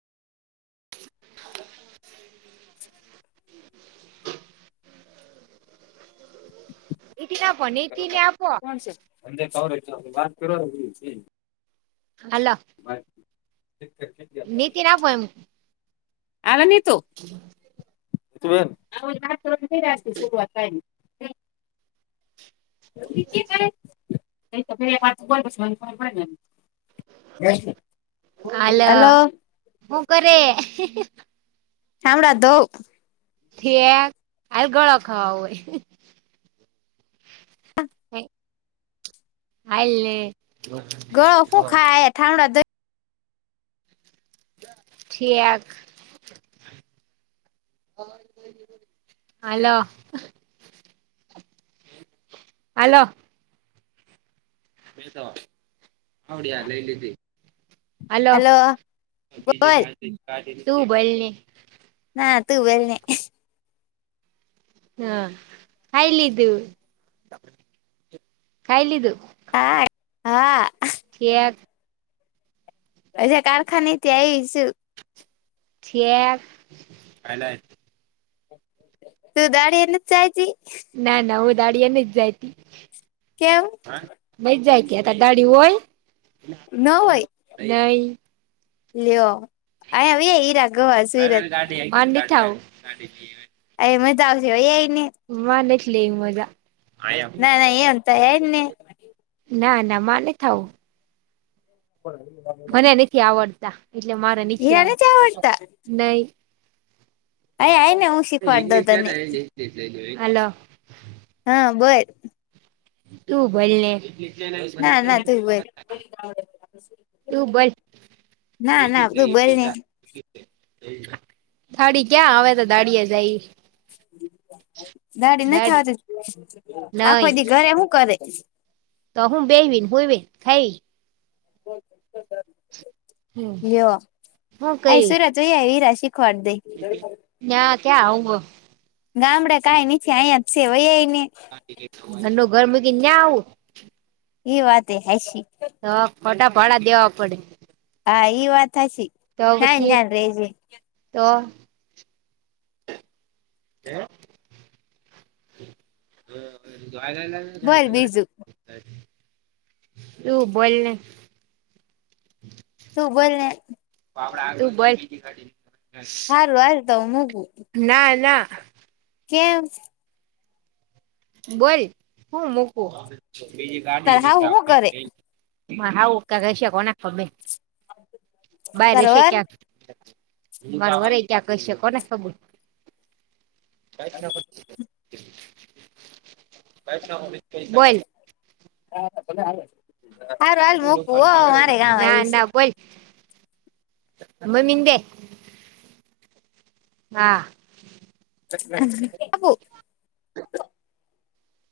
[inaudible] [unintelligible] વાત કરવા [unintelligible] હલો. [unintelligible] નીતિન આપો એમ. આલે નીતુ. [unintelligible] [inaudible] હાલો. હલો હું કરે? [unintelligible] ઠેક. હાલ ગોળો ખાવો હોય. [inaudible] હાયલ ને. ગોળો હું ખાયે, અહિયાં થામડા ધોઈ ઠીક. હાલો-હાલો. [unintelligible] હાલો. હલો બોલ તું બોયલ ને. ના તું બોઈલ ને. હા. ખાઈ લીધું? ખાઈ લીધું? હા હા [unintelligible] હજે કારખાને થી આઈ સું. ઠેક. તું [unintelligible] એ નથ જાઈતી? ના, ના હું દાડિયા નથ જાયતી. કેમ [unintelligible] જાય [unintelligible] દાળ્યું હોય? નહીં. લિયો. [unintelligible] [unintelligible] ખાઉં. અહે મજ આવશે વયેવ. [unintelligible] લે મજા. ના, ના [unintelligible] તો હે જ ને ના, ના માર નથ આવું. મને નથી આવડતા. એટલે મારે નીચે હીરા આવ, નથી આવડતા નહીં. [unintelligible] હું શીખવાડ દઉં તને. હાલો. હા બોલ. તું બોઈલને. ના, ના તું બોઈલ. તું બોલ ના, ના તું બોઈલને. થાળી ક્યાં આવે તો દાળીએ જાય. દાળી નથ દાડી આવતી. નઈ આખો દી ઘરે હું કરે? [inaudible] તો હું બેવીન, હૂવીન, ખાઈ. [inaudible] લ્યો. આઈ સુરત વઈ આઈ વિરાશ ના. ક્યા આવ ગામડે કાઈ નીચે અહીંયા જ છે વઈ આઈવ [unintelligible] ની ન્યાં આવું. ઈ વાત એય હાસી. તો ખોટા ભાડા દેવા પડે. હા ઈ વાત હાસી. તો ન્યાંન પછી ન્યાન રેજે. તો કે હા વાળી. બોલ બીજું [unintelligible] તું બોઇલને. તું બોઇલને. ઈ ગાડી. હારું હાઇલ. તો મૂક. ના-ના. કેમ. બોઇલ હું મુકું બીજી ગાડી તાર ની કે હાહુ હું આપડે કરે મેલશું. માં હાઉ ક્યાં હઈશે કોને ખબર. બાયર તારો હશે વર ક્યાંક. મારો વરય ક્યાં હઈશે. કોને ખબર. કઈ ના. હ. બોલ હા [inaudible] સારું હાલ મોકવું હો મારે ગાામ આવ્યું છે. અ મમ્મીં ને દે હા હવું